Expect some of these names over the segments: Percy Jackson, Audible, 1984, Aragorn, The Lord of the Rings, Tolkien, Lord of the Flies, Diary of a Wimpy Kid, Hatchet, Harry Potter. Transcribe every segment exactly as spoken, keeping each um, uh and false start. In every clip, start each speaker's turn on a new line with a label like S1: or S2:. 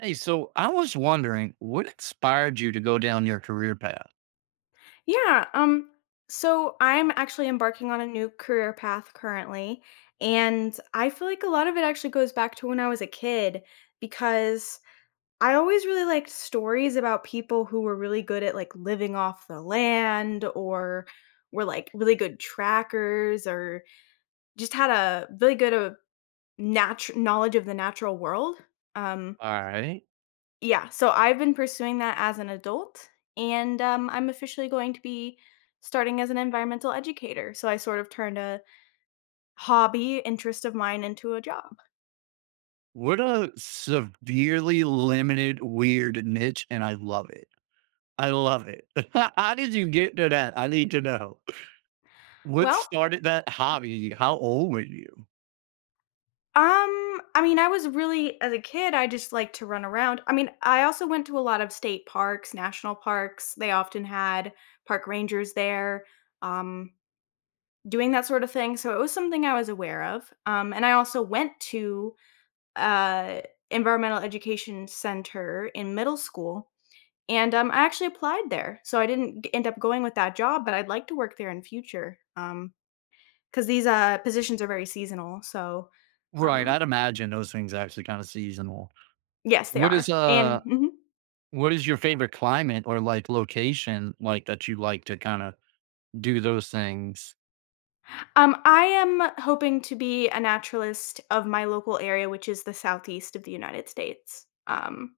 S1: Hey, so I was wondering what inspired you to go down your career path?
S2: Yeah, um, so I'm actually embarking on a new career path currently, and I feel like a lot of it actually goes back to when I was a kid because I always really liked stories about people who were really good at like living off the land or were like really good trackers or just had a really good uh, natu- knowledge of the natural world. um,
S1: All right.
S2: yeah, so I've been pursuing that as an adult, and um, I'm officially going to be starting as an environmental educator. So I sort of turned a hobby interest of mine into a job.
S1: What a severely limited, weird niche, and I love it. I love it. How did you get to that? I need to know. What
S2: Well,
S1: started that hobby? How old were you?
S2: um, I mean, I was really as a kid, I just liked to run around. I mean, I also went to a lot of state parks, national parks. They often had park rangers there, um, doing that sort of thing. So it was something I was aware of. Um, and I also went to uh, environmental education center in middle school, and, um, I actually applied there, so I didn't g end up going with that job, but I'd like to work there in future, because these, uh, positions are very seasonal, so,
S1: Right.
S2: um
S1: I'd imagine those things actually kind of seasonal.
S2: yes, they
S1: What is
S2: are, and
S1: uh
S2: mhm.
S1: what is your favorite climate or like location like that you like to kind of do those things?
S2: Um, I am hoping to be a naturalist of my local area, which is the Southeast of the United States. um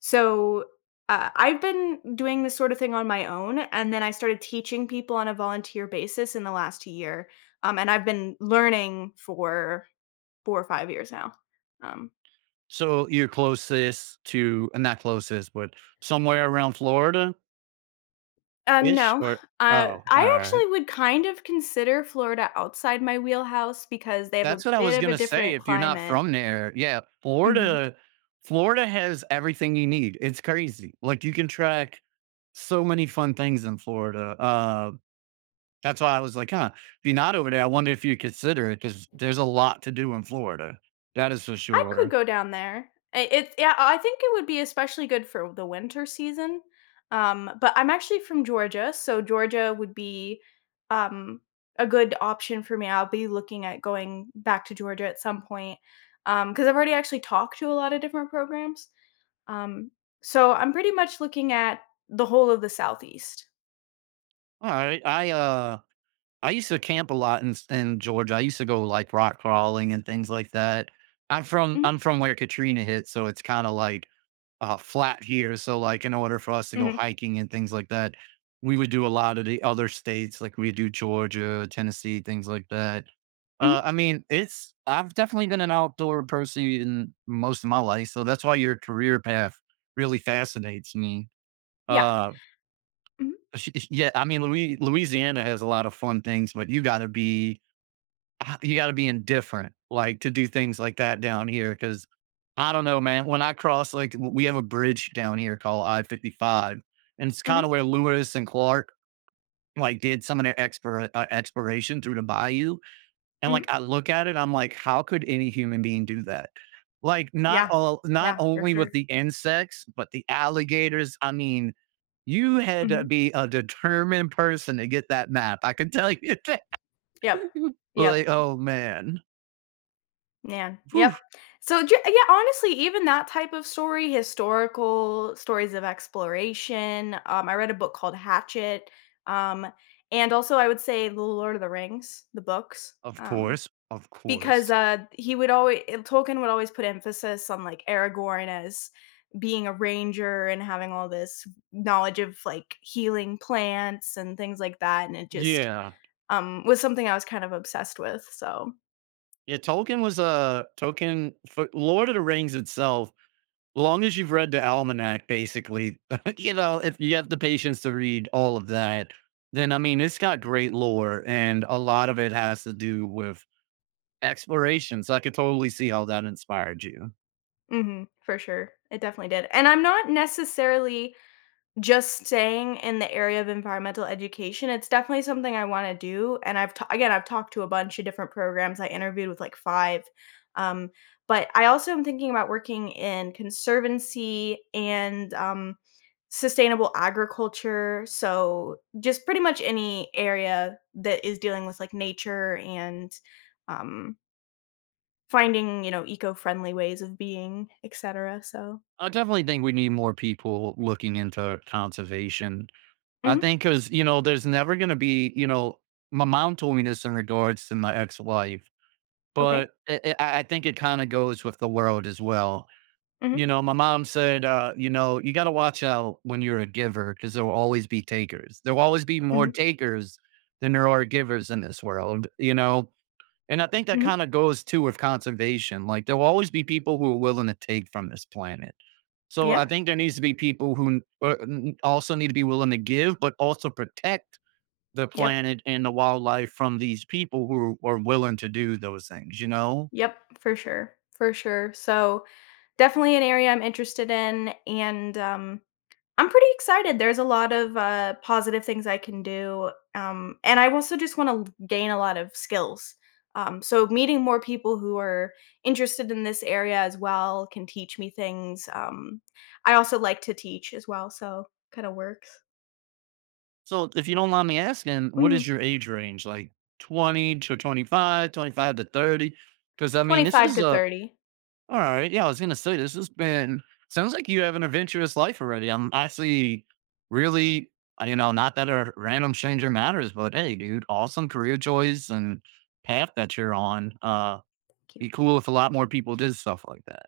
S2: So, uh, I've been doing this sort of thing on my own, and then I started teaching people on a volunteer basis in the last year, um, and I've been learning for four or five years now. Um,
S1: So you're closest to uh, not closest, but somewhere around Florida-ish
S2: um, no,
S1: or
S2: uh,
S1: Oh,
S2: I actually
S1: alright.
S2: would kind of consider Florida outside my wheelhouse because they have a
S1: That's what I was
S2: bit of a
S1: gonna say
S2: different
S1: if you're not
S2: climate.
S1: from there. Yeah,
S2: Mhm.
S1: Florida Florida has everything you need. It's crazy. Like, you can track so many fun things in Florida. Uh, that's why I was like, "Huh, if you're not over there, I wonder if you consider it because there's a lot to do in Florida." That is for
S2: I could
S1: sure.
S2: go down there. I it's yeah, I think it would be especially good for the winter season, um, but I'm actually from Georgia, so Georgia would be, um, a good option for me. I'll be looking at going back to Georgia at some point. Um, because 'cause I've already actually talked to a lot of different programs, um, so I'm pretty much looking at the whole of the Southeast.
S1: Alright, I, uh I used to camp a lot in in Georgia. I used to go, like, rock crawling and things like that. I'm from
S2: Mhm,
S1: I'm from where Katrina hit, so it's kinda, like, uh, flat here, so, like, in order for us to go
S2: mhm,
S1: hiking and things like that, we would do a lot of the other states, like, we do Georgia, Tennessee, things like that.
S2: mhm.
S1: Uh, I mean, it's I've definitely been an outdoor person in most of my life, so that's why your career path really fascinates me.
S2: Yeah.
S1: Uh,
S2: Mhm,
S1: yeah, I mean, Loui Louisiana has a lot of fun things, but you gotta be Ah, you gotta be indifferent, like, to do things like that down here, because I don't know, man, when I cross, like, w we have a bridge down here called I fifty-five, and it's
S2: mhm,
S1: kinda where Lewis and Clark, like, did some of their expira uh, exploration through the bayou, and,
S2: mhm.
S1: like, I look at it, I'm like, "How could any human being do that?" Like, not
S2: Yeah,
S1: all not
S2: yeah, for
S1: only with
S2: sure.
S1: the insects, but the alligators, I mean, you had to
S2: Mhm,
S1: be a determined person to get that map, I can tell you that.
S2: yep, yep.
S1: Like, oh, man.
S2: Yeah,
S1: Whew.
S2: yep. So, ju yeah, honestly, even that type of story, historical stories of exploration, um, I read a book called Hatchet, um, and also I would say The Lord of the Rings, the books,
S1: Of
S2: um,
S1: course, of
S2: because,
S1: course.
S2: uh, he would always Tolkien would always put emphasis on, like, Aragorn as being a ranger and having all this knowledge of, like, healing plants and things like that, and it just,
S1: Yeah.
S2: um, was something I was kind of obsessed with, so.
S1: Yeah, Tolkien was a Tolkien for Lord of the Rings itself, long as you've read the almanac, basically, you know, if you have the patience to read all of that, then I mean, it's got great lore, and a lot of it has to do with exploration. So I could totally see how that inspired you.
S2: Mhm, for sure. It definitely did. And I'm not necessarily just saying in the area of environmental education. It's definitely something I want to do. And I've ta- again, I've talked to a bunch of different programs. I interviewed with like five. Um, but I also am thinking about working in conservancy and um, sustainable agriculture. So just pretty much any area that is dealing with like nature and um, finding you know eco-friendly ways of being, et cetera. So.
S1: I definitely think we need more people looking into conservation. I
S2: Mhm.
S1: think because, you know, there's never going to be, you know, my mom told me this in regards to my ex wife.
S2: Okay.
S1: But it I I think it kinda goes with the world as well.
S2: Mhm.
S1: You know, my mom said, uh, you know, "You gotta watch out when you're a giver because there will always be takers. There will always be more
S2: Mhm.
S1: takers than there are givers in this world," you know? And I think that
S2: Mhm.
S1: kinda goes too with conservation, like, there will always be people who are willing to take from this planet. So,
S2: Yeah.
S1: I think there needs to be people who uh, n also need to be willing to give, but also protect the
S2: Yep.
S1: planet and the wildlife from these people who are willing to do those things, you know?
S2: Yep. For sure. For sure. So definitely an area I'm interested in, and um, I'm pretty excited. There's a lot of uh, positive things I can do, um, and I also just want to gain a lot of skills. Um, so meeting more people who are interested in this area as well can teach me things. Um, I also like to teach as well, so kind of works.
S1: So if you don't mind me asking, what is
S2: Mhm.
S1: your age range? Like twenty to twenty-five, twenty-five to thirty? Because I mean, this
S2: twenty-five
S1: is
S2: to
S1: a,
S2: thirty.
S1: all right. Yeah, I was going to say, this has been, sounds like you have an adventurous life already. I'm actually really, uh, you know, not that a random changer matters, but hey, dude, awesome career choice and path that you're on. Uh,
S2: Thank you.
S1: be cool if a lot more people did stuff like that.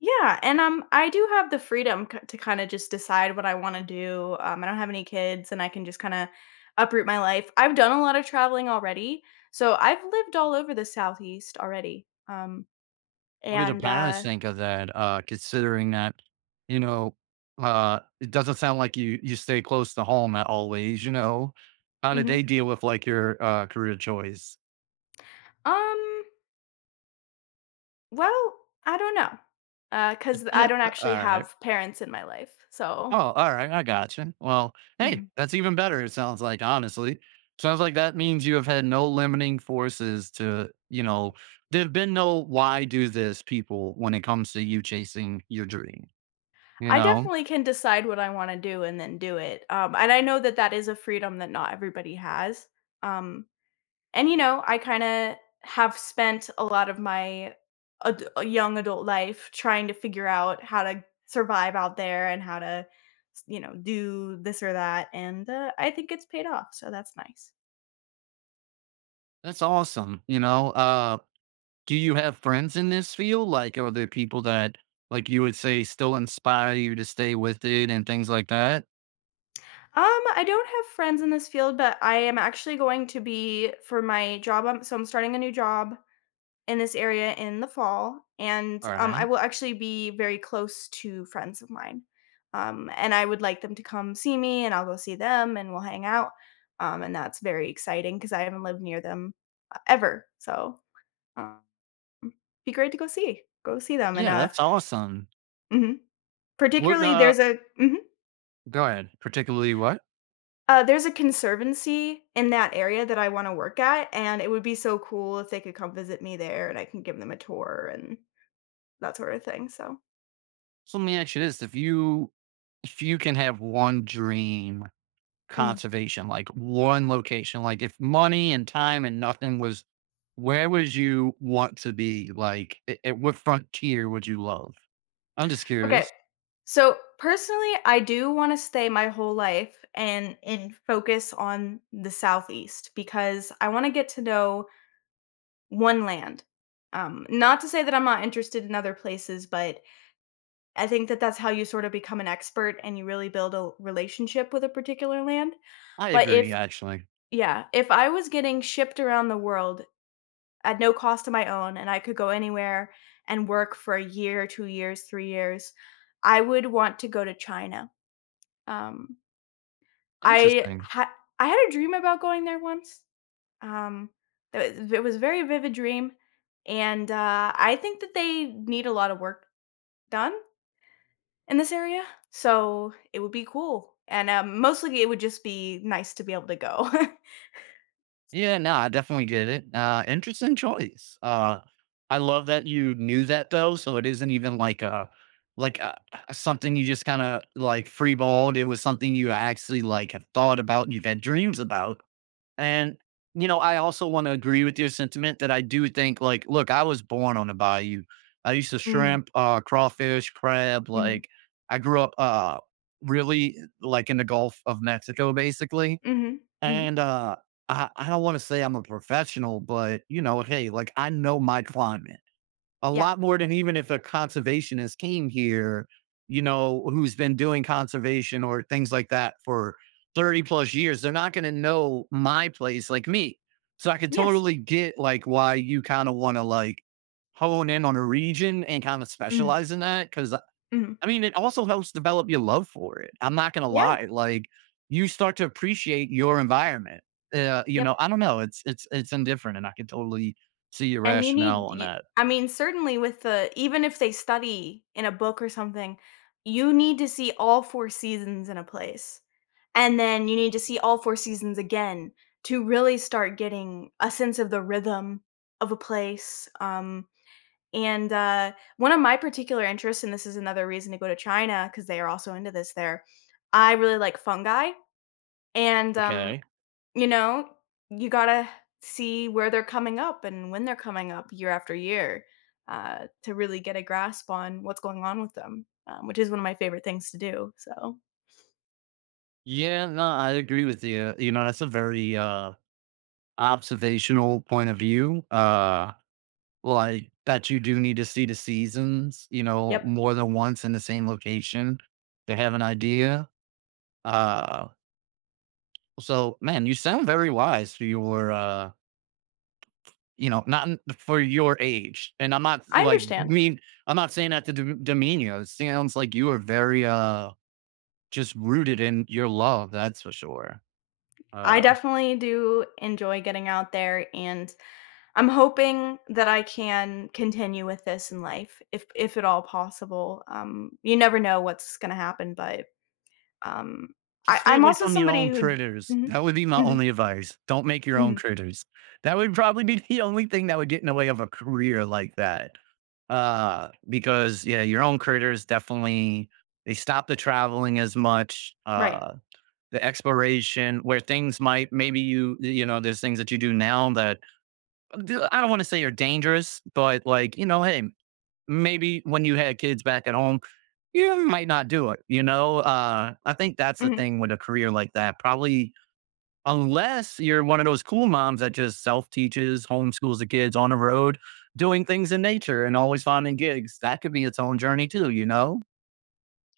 S2: Yeah, and, um, I do have the freedom k to kinda just decide what I wanna do, um, I don't have any kids, and I can just kinda uproot my life. I've done a lot of traveling already, so I've lived all over the Southeast already, um,
S1: What did the
S2: and,
S1: parents
S2: uh
S1: think of that, uh, considering that, you know, uh, it doesn't sound like you you stay close to home at always, you know? How did
S2: mhm.
S1: they deal with, like, your, uh, career choice?
S2: Um, well, I don't know, uh, because I
S1: Eh,
S2: don't
S1: uh,
S2: actually
S1: alright.
S2: have parents in my life,
S1: Oh,
S2: so
S1: alright, I gotcha. Well, hey,
S2: mhm.
S1: that's even better, it sounds like, honestly. Sounds like that means you have had no limiting forces to, you know there've been no "Why do this?" people when it comes to you chasing your dream, you
S2: I
S1: know?
S2: definitely can decide what I wanna do and then do it, um, and I know that that is a freedom that not everybody has. um And, you know, I kinda have spent a lot of my ad uh, young adult life trying to figure out how to survive out there and how to, s you know, do this or that, and, uh, I think it's paid off, so that's nice.
S1: That's awesome, you know? Uh Do you have friends in this field? Like, are there people that, like, you would say still inspire you to stay with it and things like that?
S2: Um, I don't have friends in this field, but I am actually going to be for my job, I'm so I'm starting a new job in this area in the fall, and, um, I
S1: Alright.
S2: will actually be very close to friends of mine, um, and I would like them to come see me, and I'll go see them, and we'll hang out, um, and that's very exciting because I haven't lived near them, uh, ever, so, um, be great to go see go see them, and,
S1: Yeah,
S2: uh
S1: that's awesome.
S2: mhm,
S1: What,
S2: particularly
S1: uh
S2: there's a mhm,
S1: Go ahead. Particularly what?
S2: uh, there's a conservancy in that area that I wanna work at, and it would be so cool if they could come visit me there, and I can give them a tour and that sort of thing, so,
S1: So let me ask you this, if you if you can have one dream
S2: mm.
S1: conservation, like one location, like if money and time and nothing was where would you want to be? Like, a at what frontier would you love? I'm just
S2: Okay.
S1: curious.
S2: So personally, I do want to stay my whole life and and focus on the Southeast because I want to get to know one land. Um, not to say that I'm not interested in other places, but I think that that's how you sort of become an expert and you really build a relationship with a particular land.
S1: I
S2: But
S1: agree,
S2: if
S1: actually.
S2: Yeah, if I was getting shipped around the world at no cost of my own and I could go anywhere and work for a year, two years, three years, I would want to go to China. Um, I
S1: Interesting.
S2: had I had a dream about going there once. Um, it was it was a very vivid dream, and uh, I think that they need a lot of work done in this area, so it would be cool. And um, mostly, it would just be nice to be able to go.
S1: Yeah, no, I definitely get it. Uh, interesting choice. Uh, I love that you knew that though, so it isn't even like a like uh, a, something you just kind of like freeballed. It was something you actually like have thought about, and you've had dreams about, and you know, I also want to agree with your sentiment that I do think like, look, I was born on the bayou. I used to
S2: Mm,
S1: shrimp, uh, crawfish, crab.
S2: mhm,
S1: Like, I grew up uh really like in the Gulf of Mexico, basically
S2: mhm, mhm.
S1: and, uh, I I don't wanna say I'm a professional, but, you know, hey, like, I know my climate a
S2: Yeah.
S1: lot more than even if a conservationist came here, you know, who's been doing conservation or things like that for thirty plus years, they're not gonna know my place like me. So I could
S2: Yes.
S1: totally get, like, why you kinda wanna, like, hone in on a region and kinda
S2: Mm,
S1: specialize in that because.
S2: mhm.
S1: I mean, it also helps develop your love for it. I'm not gonna
S2: Yeah.
S1: lie. Like you start to appreciate your environment. Uh, you
S2: Yep.
S1: know, I don't know. It's it's it's indifferent, and I can totally see your
S2: And you need.
S1: rationale on
S2: y-
S1: that.
S2: I mean, certainly with the even if they study in a book or something, you need to see all four seasons in a place. And then you need to see all four seasons again to really start getting a sense of the rhythm of a place, um, and, uh, one of my particular interests, and this is another reason to go to China, because they are also into this there, I really like fungi, and, um,
S1: Okay.
S2: you know, you gotta see where they're coming up and when they're coming up year after year, uh, to really get a grasp on what's going on with them, um, which is one of my favorite things to do, so,
S1: Yeah, no, I agree with you. You know, that's a very uh observational point of view. Uh like that you do need to see the seasons, you know,
S2: yep,
S1: more than once in the same location to have an idea. Uh so man, you sound very wise for your uh You know, not in for your age, and I'm not
S2: I
S1: like
S2: understand.
S1: mean. I'm not saying that to de demean you, it sounds like you are very, uh, just rooted in your love, that's for sure.
S2: I
S1: Uh,
S2: definitely do enjoy getting out there, and I'm hoping that I can continue with this in life if if at all possible. Um, you never know what's gonna happen, but um,
S1: just
S2: I,
S1: stay
S2: I'm
S1: away
S2: also
S1: from your
S2: somebody
S1: own
S2: who
S1: critters,
S2: mhm,
S1: that would be my
S2: mhm,
S1: only advice, don't make your own
S2: mhm,
S1: critters. That would probably be the only thing that would get in the way of a career like that, uh, because, yeah, your own critters definitely they stop the traveling as much,
S2: right.
S1: uh the exploration where things might maybe you you know there's things that you do now that I don't want to say are dangerous but like you know hey maybe when you had kids back at home you might not do it you know uh I think that's the
S2: Hmm.
S1: thing with a career like that probably unless you're one of those cool moms that just self teaches homeschools the kids on the road doing things in nature and always finding gigs that could be its own journey too you know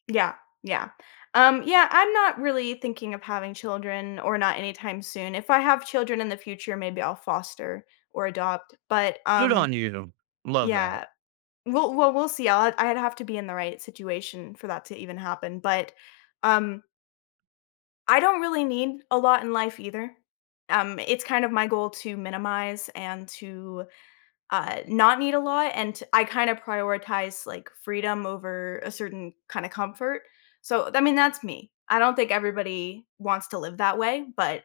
S2: Yeah, yeah. Um, yeah, I'm not really thinking of having children or not anytime soon. If I have children in the future, maybe I'll foster or adopt. But
S1: Good
S2: um,
S1: on you. Love that.
S2: yeah. Well well, we'll see. I'll I'd have to be in the right situation for that to even happen, but, um, I don't really need a lot in life either. Um, it's kind of my goal to minimize and to, uh, not need a lot, and I kinda prioritize, like, freedom over a certain kinda comfort. So, I mean, that's me. I don't think everybody wants to live that way, but,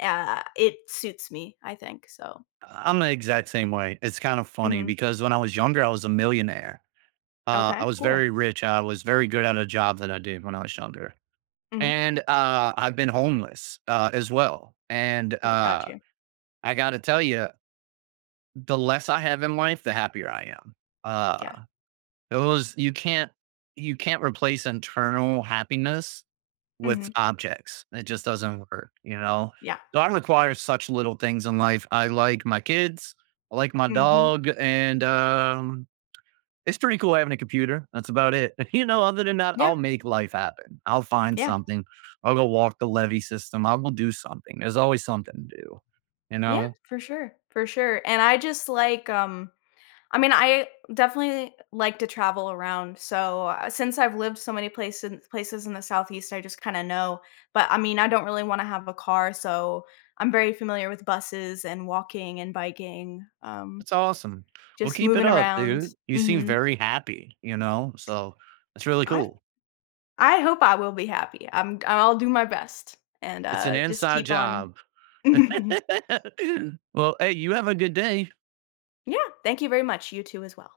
S2: uh, it suits me, I think, so.
S1: I'm the exact same way. It's kind of funny
S2: Mhm.
S1: because when I was younger, I was a millionaire. Uh,
S2: Okay,
S1: I was
S2: cool.
S1: very rich. I was very good at a job that I did when I was younger.
S2: Mhm.
S1: And uh, I've been homeless uh, as well. And
S2: Yeah, got
S1: uh,
S2: you.
S1: I got to tell you, the less I have in life, the happier I am.
S2: Yeah.
S1: Uh, it was, you can't, you can't replace internal happiness with
S2: Mhm.
S1: objects. It just doesn't work, you know?
S2: Yeah.
S1: So I require such little things in life. I like my kids, I like my
S2: Mhm.
S1: dog, and um, it's pretty cool having a computer. That's about it. You know, other than that,
S2: Yeah.
S1: I'll make life happen. I'll find
S2: Yeah.
S1: something. I'll go walk the levee system. I'll go do something. There's always something to do, you
S2: Yeah,
S1: know?
S2: for sure, for sure, and I just like, um I mean, I definitely like to travel around, so, uh, since I've lived so many places, places in the Southeast, I just kinda know, but, I mean, I don't really wanna have a car, so I'm very familiar with buses and walking and biking, um,
S1: It's awesome. Well,
S2: just
S1: keep it
S2: moving
S1: up,
S2: around.
S1: dude. You seem
S2: Mhm.
S1: very happy, you know? So it's really
S2: I
S1: cool.
S2: I hope I will be happy. I'm I'll do my best and,
S1: It's an
S2: uh, just
S1: inside
S2: keep on.
S1: job. Well, hey, you have a good day.
S2: Yeah, thank you very much. You too as well.